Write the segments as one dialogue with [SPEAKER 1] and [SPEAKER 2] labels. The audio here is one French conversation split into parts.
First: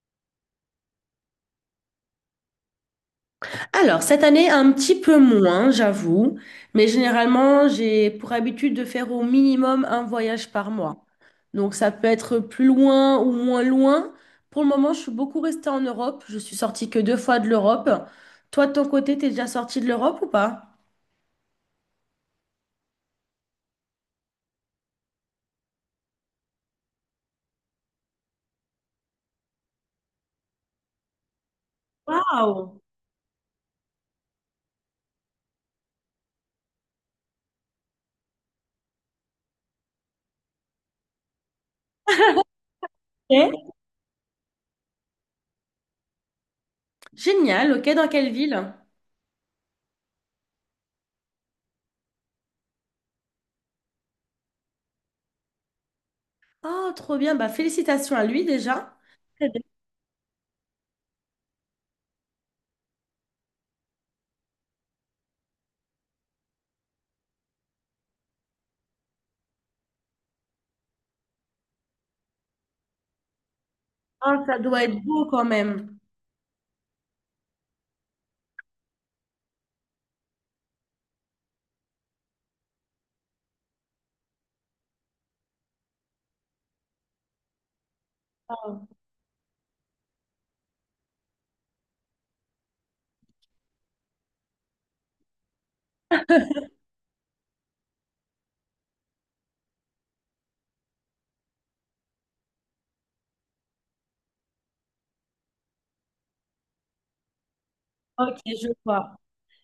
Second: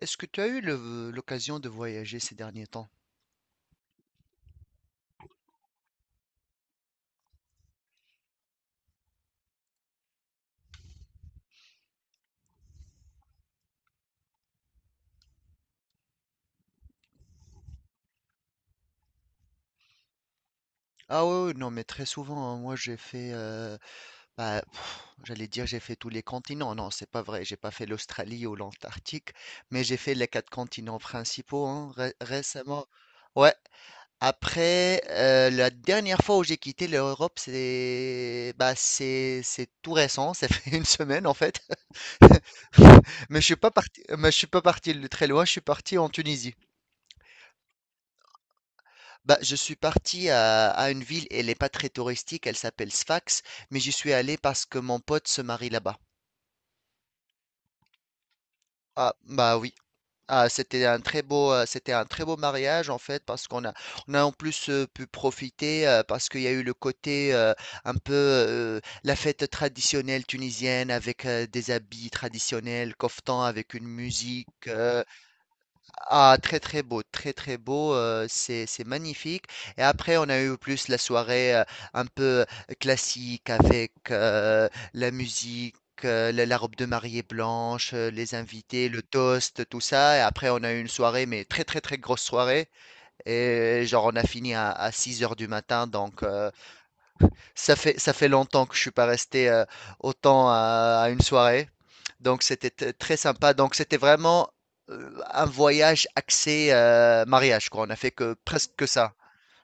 [SPEAKER 1] Est-ce que tu as eu l'occasion de voyager ces derniers temps?
[SPEAKER 2] Alors, cette année, un petit peu moins, j'avoue, mais généralement, j'ai pour habitude de faire au minimum un voyage par mois. Donc, ça peut être plus loin ou moins loin. Pour le moment, je suis beaucoup restée en Europe. Je suis sortie que 2 fois de l'Europe. Toi, de ton côté, t'es déjà sortie de l'Europe ou pas?
[SPEAKER 1] Ah ouais, ouais, non, mais très souvent, hein, moi j'ai fait, j'allais dire j'ai fait tous les continents. Non, c'est pas vrai, j'ai pas fait l'Australie ou l'Antarctique, mais j'ai fait les quatre continents principaux hein,
[SPEAKER 2] Waouh!
[SPEAKER 1] récemment. Ouais. Après, la dernière fois où j'ai quitté l'Europe, c'est tout récent. Ça fait une semaine en fait.
[SPEAKER 2] Ok.
[SPEAKER 1] Mais je suis pas parti de très loin. Je suis parti en Tunisie.
[SPEAKER 2] Génial, ok, dans quelle ville?
[SPEAKER 1] Bah, je suis parti à une ville, elle n'est pas très touristique, elle s'appelle Sfax, mais j'y suis allé parce que mon pote se marie là-bas.
[SPEAKER 2] Oh, trop bien, bah félicitations à lui déjà.
[SPEAKER 1] Ah,
[SPEAKER 2] Très
[SPEAKER 1] bah
[SPEAKER 2] bien.
[SPEAKER 1] oui. Ah, c'était un très beau mariage en fait, on a en plus pu profiter, parce qu'il y a eu le côté un peu la fête traditionnelle tunisienne avec des habits traditionnels, koftan avec une
[SPEAKER 2] Ah,
[SPEAKER 1] musique.
[SPEAKER 2] ça doit être beau quand même.
[SPEAKER 1] Ah, très très beau, c'est magnifique. Et après, on a eu plus la soirée un peu classique avec la musique, la robe de mariée blanche, les
[SPEAKER 2] Waouh.
[SPEAKER 1] invités, le toast, tout ça. Et après, on a eu une soirée, mais très très très grosse soirée. Et genre, on a fini à 6 heures du matin, donc ça fait longtemps que je suis pas resté autant à une soirée. Donc c'était très sympa. Donc c'était vraiment un voyage axé mariage, quoi. On a fait que
[SPEAKER 2] Ok, je
[SPEAKER 1] presque que ça.
[SPEAKER 2] vois.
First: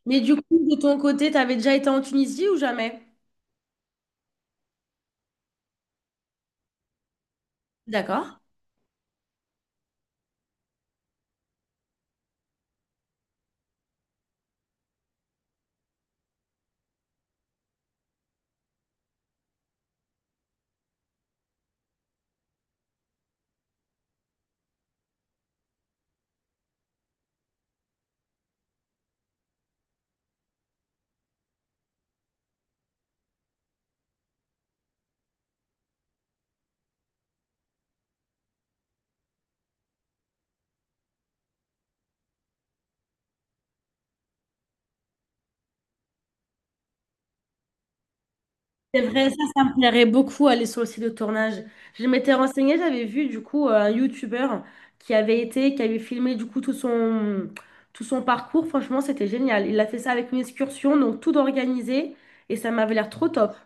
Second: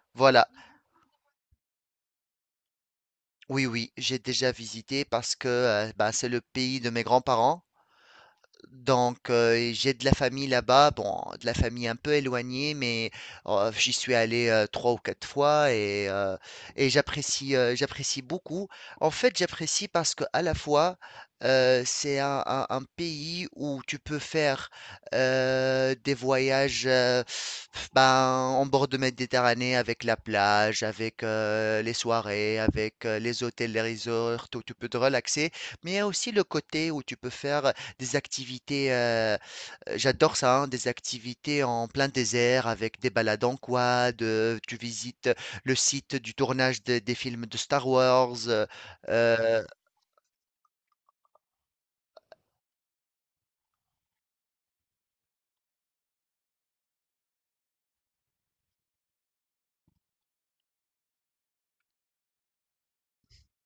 [SPEAKER 2] Mais du coup,
[SPEAKER 1] Voilà.
[SPEAKER 2] de ton côté, t'avais déjà été en Tunisie ou jamais?
[SPEAKER 1] Oui, oui, j'ai déjà visité parce que c'est le pays de mes grands-parents.
[SPEAKER 2] D'accord.
[SPEAKER 1] Donc, j'ai de la famille là-bas, bon, de la famille un peu éloignée, mais j'y suis allé trois ou quatre fois et j'apprécie beaucoup. En fait, j'apprécie parce que à la fois, un pays où tu peux faire des voyages ben, en bord de Méditerranée avec la plage, avec les soirées, avec les hôtels, les resorts, où tu peux te relaxer, mais il y a aussi le côté où tu peux faire des activités, j'adore ça, hein, des activités en plein désert avec des balades en quad, tu visites le site du tournage des films de Star Wars,
[SPEAKER 2] C'est vrai, ça me plairait beaucoup aller sur le site de tournage. Je m'étais renseignée, j'avais vu du coup un YouTuber qui avait été, qui avait filmé du coup tout son parcours. Franchement, c'était génial. Il a fait ça avec une excursion, donc tout organisé et ça m'avait l'air trop top.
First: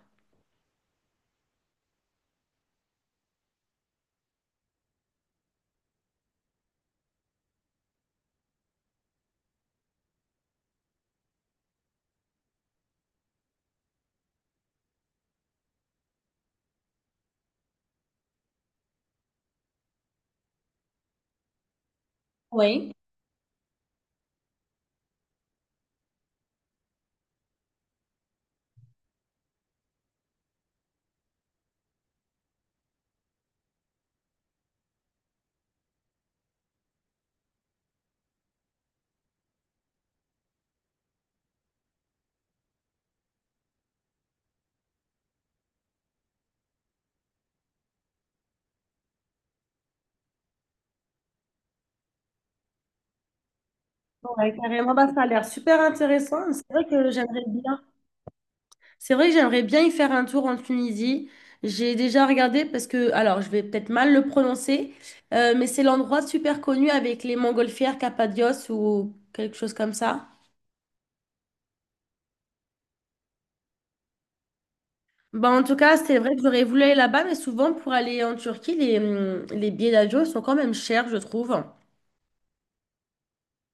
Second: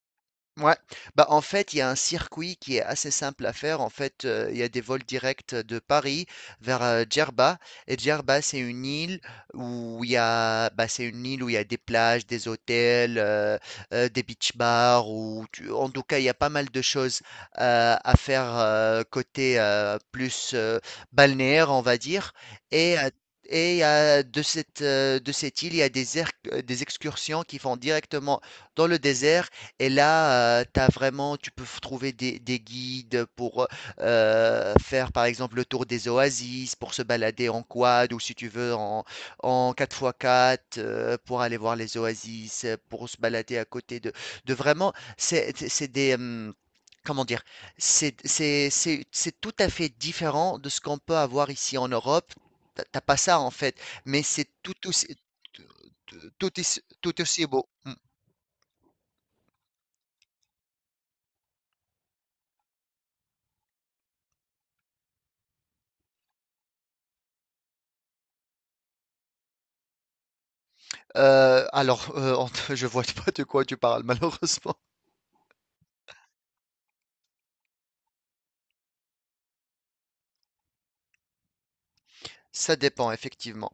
[SPEAKER 1] Ouais, bah, en fait, il y a un circuit qui est assez simple à faire. En fait, il y a des vols directs de Paris vers, Djerba et Djerba, c'est une île où il y a c'est une île où il y a des plages, des hôtels, des beach bars ou tu en tout cas, il y a pas mal de choses, à faire, côté, plus, balnéaire, on va dire
[SPEAKER 2] Oui.
[SPEAKER 1] et heu et il y a de cette île, il y a des excursions qui font directement dans le désert et là, tu peux trouver des guides pour faire par exemple le tour des oasis, pour se balader en quad ou si tu veux en 4x4, pour aller voir les oasis, pour se balader à côté de vraiment, c'est des... comment dire, c'est tout à fait différent de ce qu'on peut avoir ici en Europe. T'as pas ça en fait, mais c'est
[SPEAKER 2] Ouais,
[SPEAKER 1] tout
[SPEAKER 2] carrément,
[SPEAKER 1] aussi,
[SPEAKER 2] bah, ça a l'air
[SPEAKER 1] tout,
[SPEAKER 2] super intéressant. C'est vrai que
[SPEAKER 1] tout
[SPEAKER 2] j'aimerais
[SPEAKER 1] aussi beau.
[SPEAKER 2] bien.
[SPEAKER 1] Mm.
[SPEAKER 2] C'est vrai que j'aimerais bien y faire un tour en Tunisie. J'ai déjà regardé parce que, alors je vais peut-être mal le prononcer, mais c'est l'endroit super connu avec les montgolfières, Cappadoce ou quelque chose comme ça.
[SPEAKER 1] Alors, en je vois pas de quoi tu parles malheureusement.
[SPEAKER 2] Bah, en tout cas, c'est vrai que j'aurais voulu aller là-bas, mais souvent pour aller en Turquie, les billets d'avion sont quand même chers, je trouve.
[SPEAKER 1] Ça dépend effectivement,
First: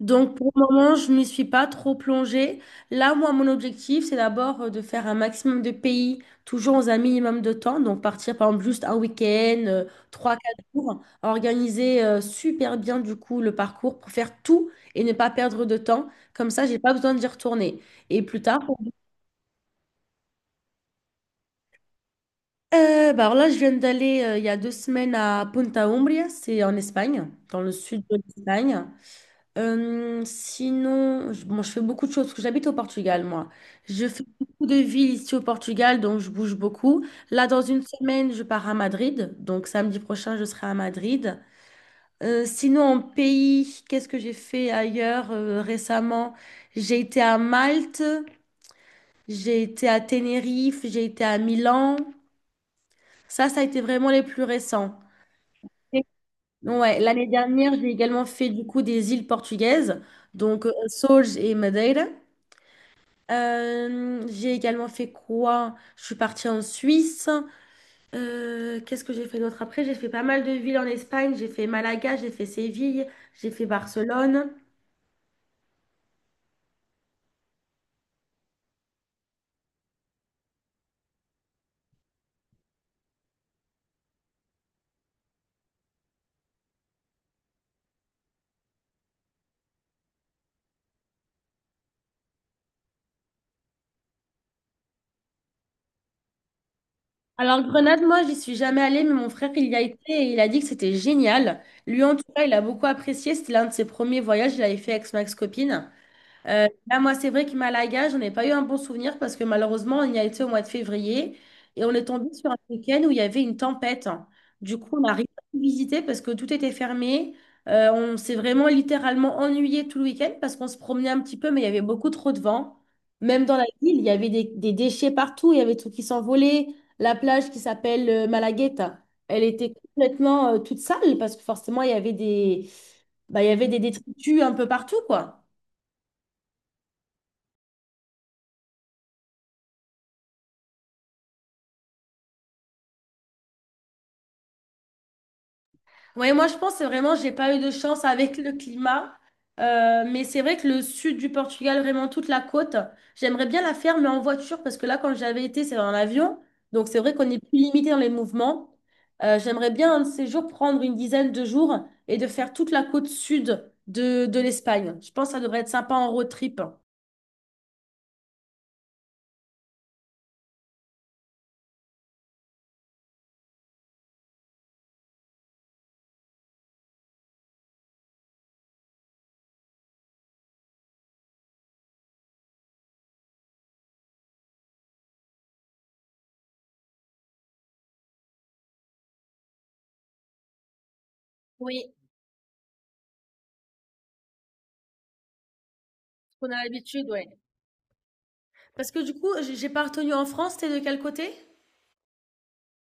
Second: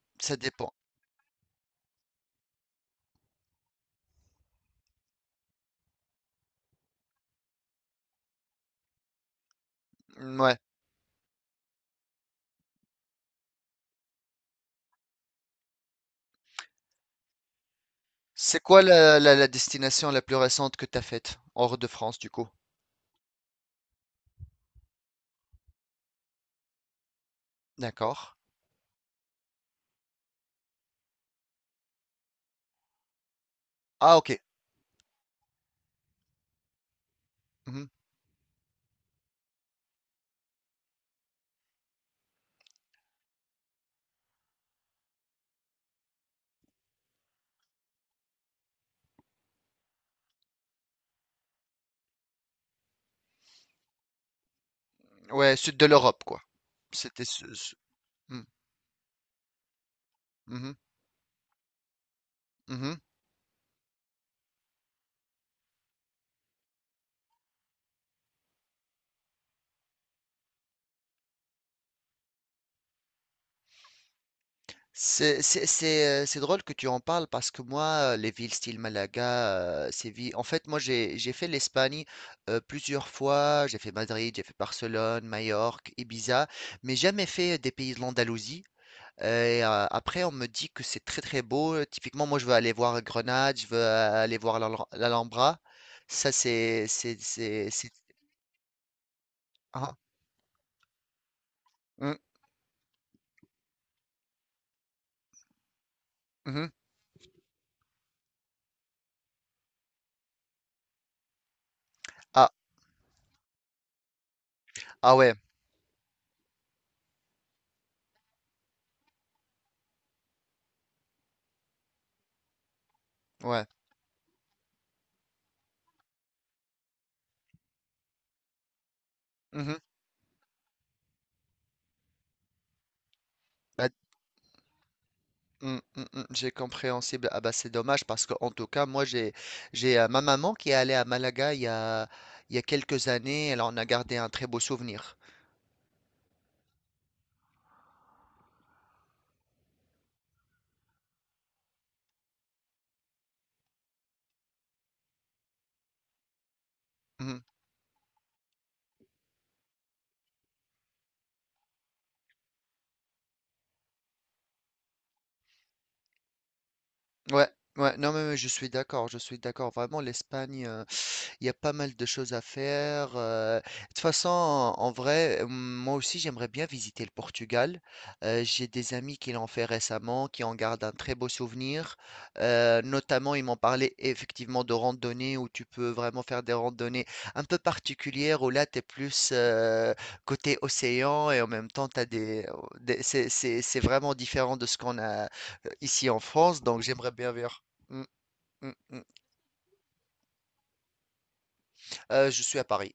[SPEAKER 2] Donc,
[SPEAKER 1] ça
[SPEAKER 2] pour le
[SPEAKER 1] dépend.
[SPEAKER 2] moment, je ne m'y suis pas trop plongée. Là, moi, mon objectif, c'est d'abord de faire un maximum de pays, toujours dans un minimum de temps. Donc, partir, par exemple, juste un week-end, trois,
[SPEAKER 1] Mmh, ouais.
[SPEAKER 2] quatre jours, organiser super bien, du coup, le parcours pour faire tout et ne pas perdre de temps. Comme ça, j'ai pas besoin d'y retourner. Et plus tard,
[SPEAKER 1] C'est quoi la destination la plus récente que tu as faite? Hors de France du coup?
[SPEAKER 2] Bah alors là, je viens d'aller il y a 2 semaines à Punta Umbria, c'est en Espagne, dans le sud de
[SPEAKER 1] D'accord.
[SPEAKER 2] l'Espagne. Sinon, je, bon, je fais beaucoup de choses parce que j'habite au Portugal, moi. Je
[SPEAKER 1] Ah
[SPEAKER 2] fais
[SPEAKER 1] OK.
[SPEAKER 2] Beaucoup de villes ici au Portugal, donc je bouge beaucoup. Là, dans une
[SPEAKER 1] Mmh.
[SPEAKER 2] semaine, je pars à Madrid. Donc, samedi prochain, je serai à Madrid. Sinon, en pays, qu'est-ce que j'ai fait ailleurs récemment? J'ai été à Malte, j'ai été à Tenerife, j'ai été à Milan. Ça a été vraiment les plus récents.
[SPEAKER 1] Ouais, sud de l'Europe quoi.
[SPEAKER 2] Ouais,
[SPEAKER 1] C'était
[SPEAKER 2] l'année
[SPEAKER 1] ce
[SPEAKER 2] dernière,
[SPEAKER 1] ce
[SPEAKER 2] j'ai également
[SPEAKER 1] mmh.
[SPEAKER 2] fait du coup des îles portugaises,
[SPEAKER 1] Mmh
[SPEAKER 2] donc
[SPEAKER 1] mh.
[SPEAKER 2] Açores et Madeira.
[SPEAKER 1] Mmh.
[SPEAKER 2] J'ai également fait quoi? Je suis partie en Suisse. Qu'est-ce que j'ai fait d'autre après? J'ai fait pas mal de villes en Espagne. J'ai fait Malaga, j'ai fait Séville, j'ai fait Barcelone.
[SPEAKER 1] C'est drôle que tu en parles parce que moi, les villes style Malaga, Séville, en fait, moi, j'ai fait l'Espagne plusieurs fois. J'ai fait Madrid, j'ai fait Barcelone, Majorque, Ibiza, mais jamais fait des pays de l'Andalousie. Et après, on me dit que c'est très très beau. Typiquement, moi, je veux aller voir Grenade, je veux aller voir l'Alhambra. Ça,
[SPEAKER 2] Alors
[SPEAKER 1] c'est-
[SPEAKER 2] Grenade, moi, j'y suis jamais allée, mais mon frère, il y a
[SPEAKER 1] ah,
[SPEAKER 2] été et il a dit que c'était génial. Lui, en tout cas, il a beaucoup apprécié. C'était l'un de ses premiers voyages. Il avait fait avec son ex-copine.
[SPEAKER 1] mhm, mhm.
[SPEAKER 2] Là, moi, c'est vrai que Malaga, j'en ai pas eu un bon souvenir parce que malheureusement, on y a été au mois de février et on est tombé sur
[SPEAKER 1] Ah,
[SPEAKER 2] un week-end où il y avait une tempête. Du coup, on n'a
[SPEAKER 1] ah
[SPEAKER 2] rien
[SPEAKER 1] ouais,
[SPEAKER 2] pu visiter parce que tout était fermé. On s'est vraiment littéralement ennuyé tout le week-end parce qu'on se promenait un petit peu, mais il y avait beaucoup trop de vent. Même dans la
[SPEAKER 1] ouais.
[SPEAKER 2] ville, il y avait des déchets partout, il y avait des trucs qui s'envolaient. La plage qui s'appelle Malagueta, elle était
[SPEAKER 1] Mhm.
[SPEAKER 2] complètement toute sale parce que forcément, il y avait des, bah, il y avait des
[SPEAKER 1] Bah,
[SPEAKER 2] détritus un peu partout, quoi.
[SPEAKER 1] mm, mm, mm, j'ai compréhensible. Ah bah c'est dommage parce que en tout cas moi j'ai ma maman qui est allée à Malaga il y a quelques années. Elle en a gardé un très beau souvenir.
[SPEAKER 2] Oui, moi je pense que vraiment, j'ai pas eu de chance avec le climat. Mais c'est vrai que le sud du Portugal, vraiment toute la côte, j'aimerais bien la faire, mais en voiture, parce que là, quand j'avais été, c'est dans l'avion. Donc c'est vrai qu'on est
[SPEAKER 1] Mhm.
[SPEAKER 2] plus limité dans les mouvements. J'aimerais bien un de ces jours prendre une dizaine de jours et de faire toute la côte sud de l'Espagne. Je pense que ça devrait être sympa en road trip.
[SPEAKER 1] Ouais ouais non mais mais je suis d'accord vraiment l'Espagne. Il y a pas mal de choses à faire. De toute façon, en vrai, moi aussi, j'aimerais bien visiter le Portugal. J'ai des amis qui l'ont fait récemment, qui en gardent un très beau souvenir. Notamment, ils m'ont parlé effectivement de randonnées où tu peux vraiment faire des randonnées un peu particulières, où là, tu es plus côté océan et en même temps,
[SPEAKER 2] Oui,
[SPEAKER 1] c'est, c'est vraiment différent de ce qu'on a ici en
[SPEAKER 2] parce qu'on a
[SPEAKER 1] France. Donc,
[SPEAKER 2] l'habitude,
[SPEAKER 1] j'aimerais
[SPEAKER 2] ouais.
[SPEAKER 1] bien voir. Mm, mm,
[SPEAKER 2] Parce que
[SPEAKER 1] mm.
[SPEAKER 2] du coup, j'ai pas retenu en France, t'es de quel côté?
[SPEAKER 1] Je suis à Paris.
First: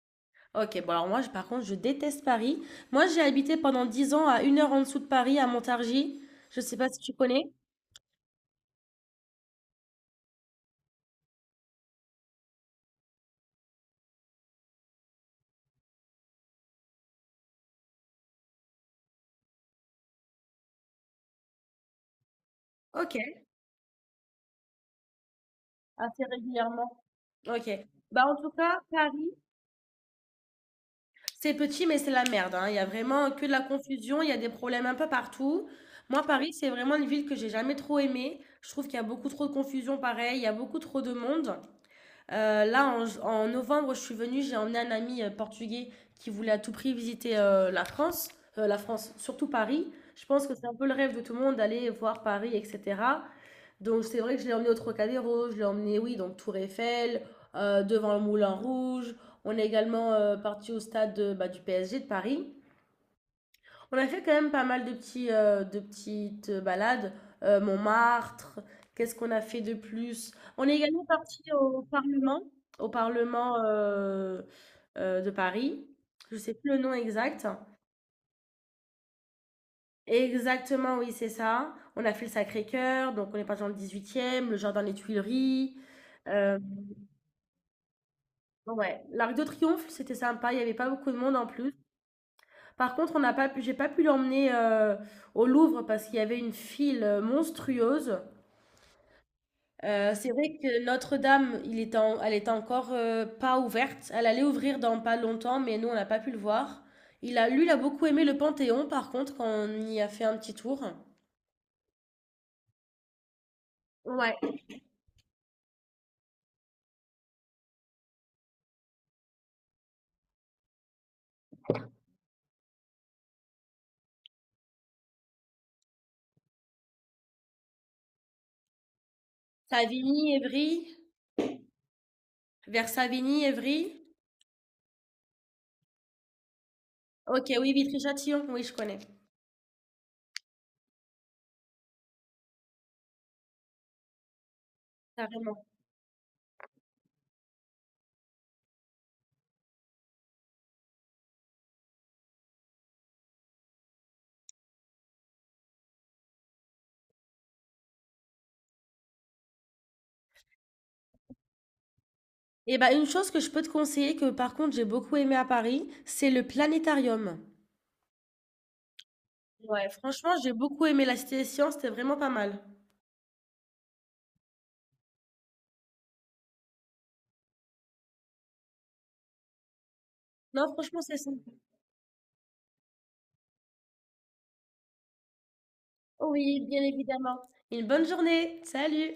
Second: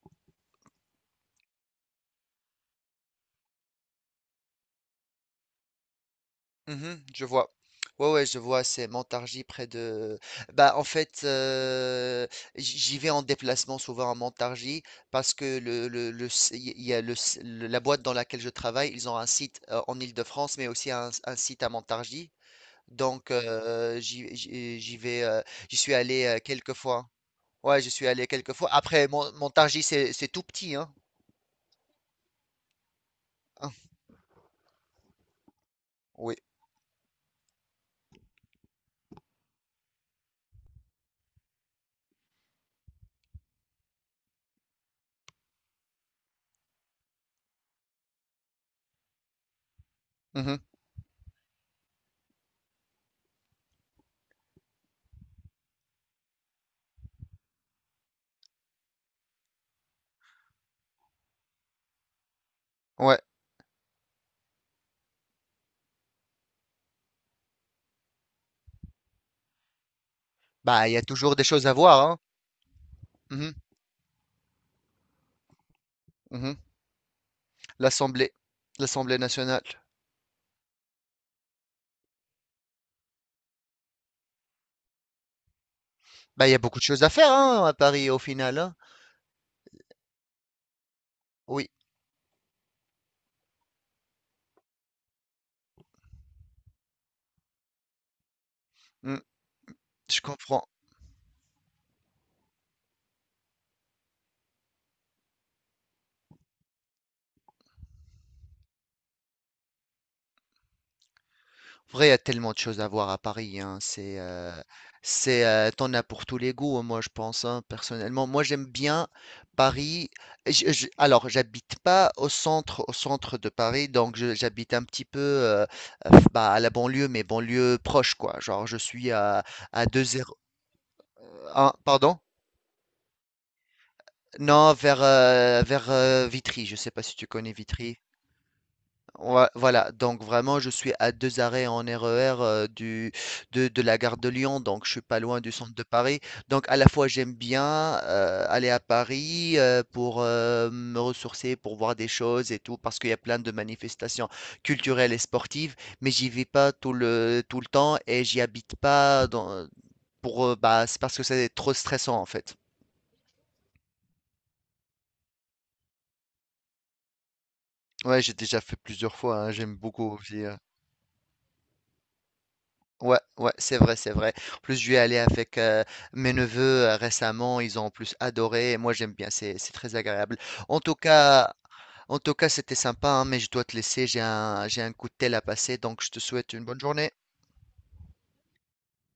[SPEAKER 2] OK, bon alors moi, je par contre, je déteste Paris. Moi, j'ai habité pendant 10 ans à une heure en dessous de Paris, à Montargis. Je sais pas si
[SPEAKER 1] Mhm,
[SPEAKER 2] tu
[SPEAKER 1] je
[SPEAKER 2] connais?
[SPEAKER 1] vois. Ouais, ouais, je vois, c'est Montargis près de... Bah, en fait, j'y vais en déplacement souvent à Montargis parce que il y a la boîte dans laquelle je travaille, ils ont un site en Île-de-France, mais aussi un site à Montargis. Donc,
[SPEAKER 2] OK.
[SPEAKER 1] j'y vais, j'y suis
[SPEAKER 2] Assez
[SPEAKER 1] allé quelques
[SPEAKER 2] régulièrement.
[SPEAKER 1] fois.
[SPEAKER 2] OK.
[SPEAKER 1] Ouais, j'y suis
[SPEAKER 2] Bah,
[SPEAKER 1] allé
[SPEAKER 2] en tout
[SPEAKER 1] quelques fois.
[SPEAKER 2] cas,
[SPEAKER 1] Après,
[SPEAKER 2] Paris,
[SPEAKER 1] Montargis, c'est tout petit, hein.
[SPEAKER 2] c'est petit, mais c'est la merde, hein. Il y a vraiment que de la
[SPEAKER 1] Hein,
[SPEAKER 2] confusion, il y a des problèmes un peu partout. Moi,
[SPEAKER 1] oui.
[SPEAKER 2] Paris, c'est vraiment une ville que j'ai jamais trop aimée. Je trouve qu'il y a beaucoup trop de confusion, pareil, il y a beaucoup trop de monde. Là, en, en novembre, je suis venue, j'ai emmené un ami portugais qui voulait à tout prix visiter la France, surtout Paris. Je pense que
[SPEAKER 1] Mhm,
[SPEAKER 2] c'est un peu le rêve de tout le monde d'aller voir Paris, etc. Donc c'est vrai que je l'ai emmené au Trocadéro, je l'ai emmené, oui, donc Tour Eiffel, devant le Moulin Rouge. On est également parti au stade de- bah, du PSG de Paris.
[SPEAKER 1] ouais.
[SPEAKER 2] On a fait quand même pas mal de petits, de petites balades. Montmartre, qu'est-ce qu'on a fait de plus? On est
[SPEAKER 1] Bah, il y a
[SPEAKER 2] également
[SPEAKER 1] toujours
[SPEAKER 2] parti
[SPEAKER 1] des choses à voir, hein.
[SPEAKER 2] Au
[SPEAKER 1] Mhm,
[SPEAKER 2] Parlement de Paris. Je sais
[SPEAKER 1] mhm.
[SPEAKER 2] plus le nom exact.
[SPEAKER 1] L'Assemblée, l'Assemblée nationale.
[SPEAKER 2] Exactement, oui, c'est ça. On a fait le Sacré-Cœur, donc on est parti dans le 18e, le Jardin des Tuileries.
[SPEAKER 1] Bah, il y
[SPEAKER 2] Euh,
[SPEAKER 1] a beaucoup de choses à faire hein, à Paris au final. Hein.
[SPEAKER 2] ouais, l'Arc de Triomphe, c'était sympa, il n'y avait pas beaucoup de monde en
[SPEAKER 1] Oui,
[SPEAKER 2] plus. Par contre, on n'a pas pu, j'ai pas pu l'emmener au Louvre parce qu'il y avait une file monstrueuse.
[SPEAKER 1] mm, je
[SPEAKER 2] C'est vrai
[SPEAKER 1] comprends.
[SPEAKER 2] que Notre-Dame, il était en elle était encore, pas ouverte. Elle allait ouvrir dans pas longtemps, mais nous, on n'a pas pu le voir. Il a lui, il a beaucoup aimé le Panthéon, par contre, quand on y a fait un petit tour.
[SPEAKER 1] En vrai, il y a tellement de choses à voir à Paris. Hein, c'est,
[SPEAKER 2] Ouais.
[SPEAKER 1] c'est, t'en as pour tous les goûts. Hein, moi, je pense hein, personnellement. Moi, j'aime bien Paris. Alors, j'habite pas au centre, au centre de Paris, donc j'habite un petit peu à la banlieue, mais banlieue proche, quoi. Genre, je suis à deux
[SPEAKER 2] Savigny,
[SPEAKER 1] zéro
[SPEAKER 2] Évry,
[SPEAKER 1] un pardon?
[SPEAKER 2] vers Savigny, Évry.
[SPEAKER 1] Non, vers, vers Vitry, je sais pas si tu
[SPEAKER 2] OK,
[SPEAKER 1] connais
[SPEAKER 2] oui,
[SPEAKER 1] Vitry.
[SPEAKER 2] Vitry-Châtillon, oui, je connais,
[SPEAKER 1] Ouais, voilà, donc vraiment, je suis à deux arrêts en RER de la gare de Lyon, donc je suis pas loin du
[SPEAKER 2] carrément.
[SPEAKER 1] centre de Paris. Donc à la fois, j'aime bien aller à Paris pour me ressourcer, pour voir des choses et tout, parce qu'il y a plein de manifestations culturelles et sportives, mais j'y vais pas tout le temps et j'y habite pas dans, pour, c'est parce que c'est trop stressant en fait.
[SPEAKER 2] Et bah, une chose que je peux te conseiller, que par contre, j'ai beaucoup aimé à Paris, c'est le planétarium.
[SPEAKER 1] Ouais, j'ai déjà fait plusieurs fois, hein, j'aime
[SPEAKER 2] Ouais,
[SPEAKER 1] beaucoup
[SPEAKER 2] franchement,
[SPEAKER 1] aussi.
[SPEAKER 2] j'ai beaucoup aimé la Cité des sciences, c'était vraiment pas mal.
[SPEAKER 1] Ouais, ouais, c'est vrai, c'est vrai. En plus, je suis allé avec mes neveux récemment, ils ont en plus adoré, et moi j'aime bien, c'est très agréable.
[SPEAKER 2] Non,
[SPEAKER 1] En tout
[SPEAKER 2] franchement, c'est ça.
[SPEAKER 1] cas, en tout cas, c'était sympa, hein, mais je dois te laisser, j'ai un coup de tel à passer, donc je te souhaite
[SPEAKER 2] Oui,
[SPEAKER 1] une bonne
[SPEAKER 2] bien
[SPEAKER 1] journée.
[SPEAKER 2] évidemment. Une bonne journée. Salut.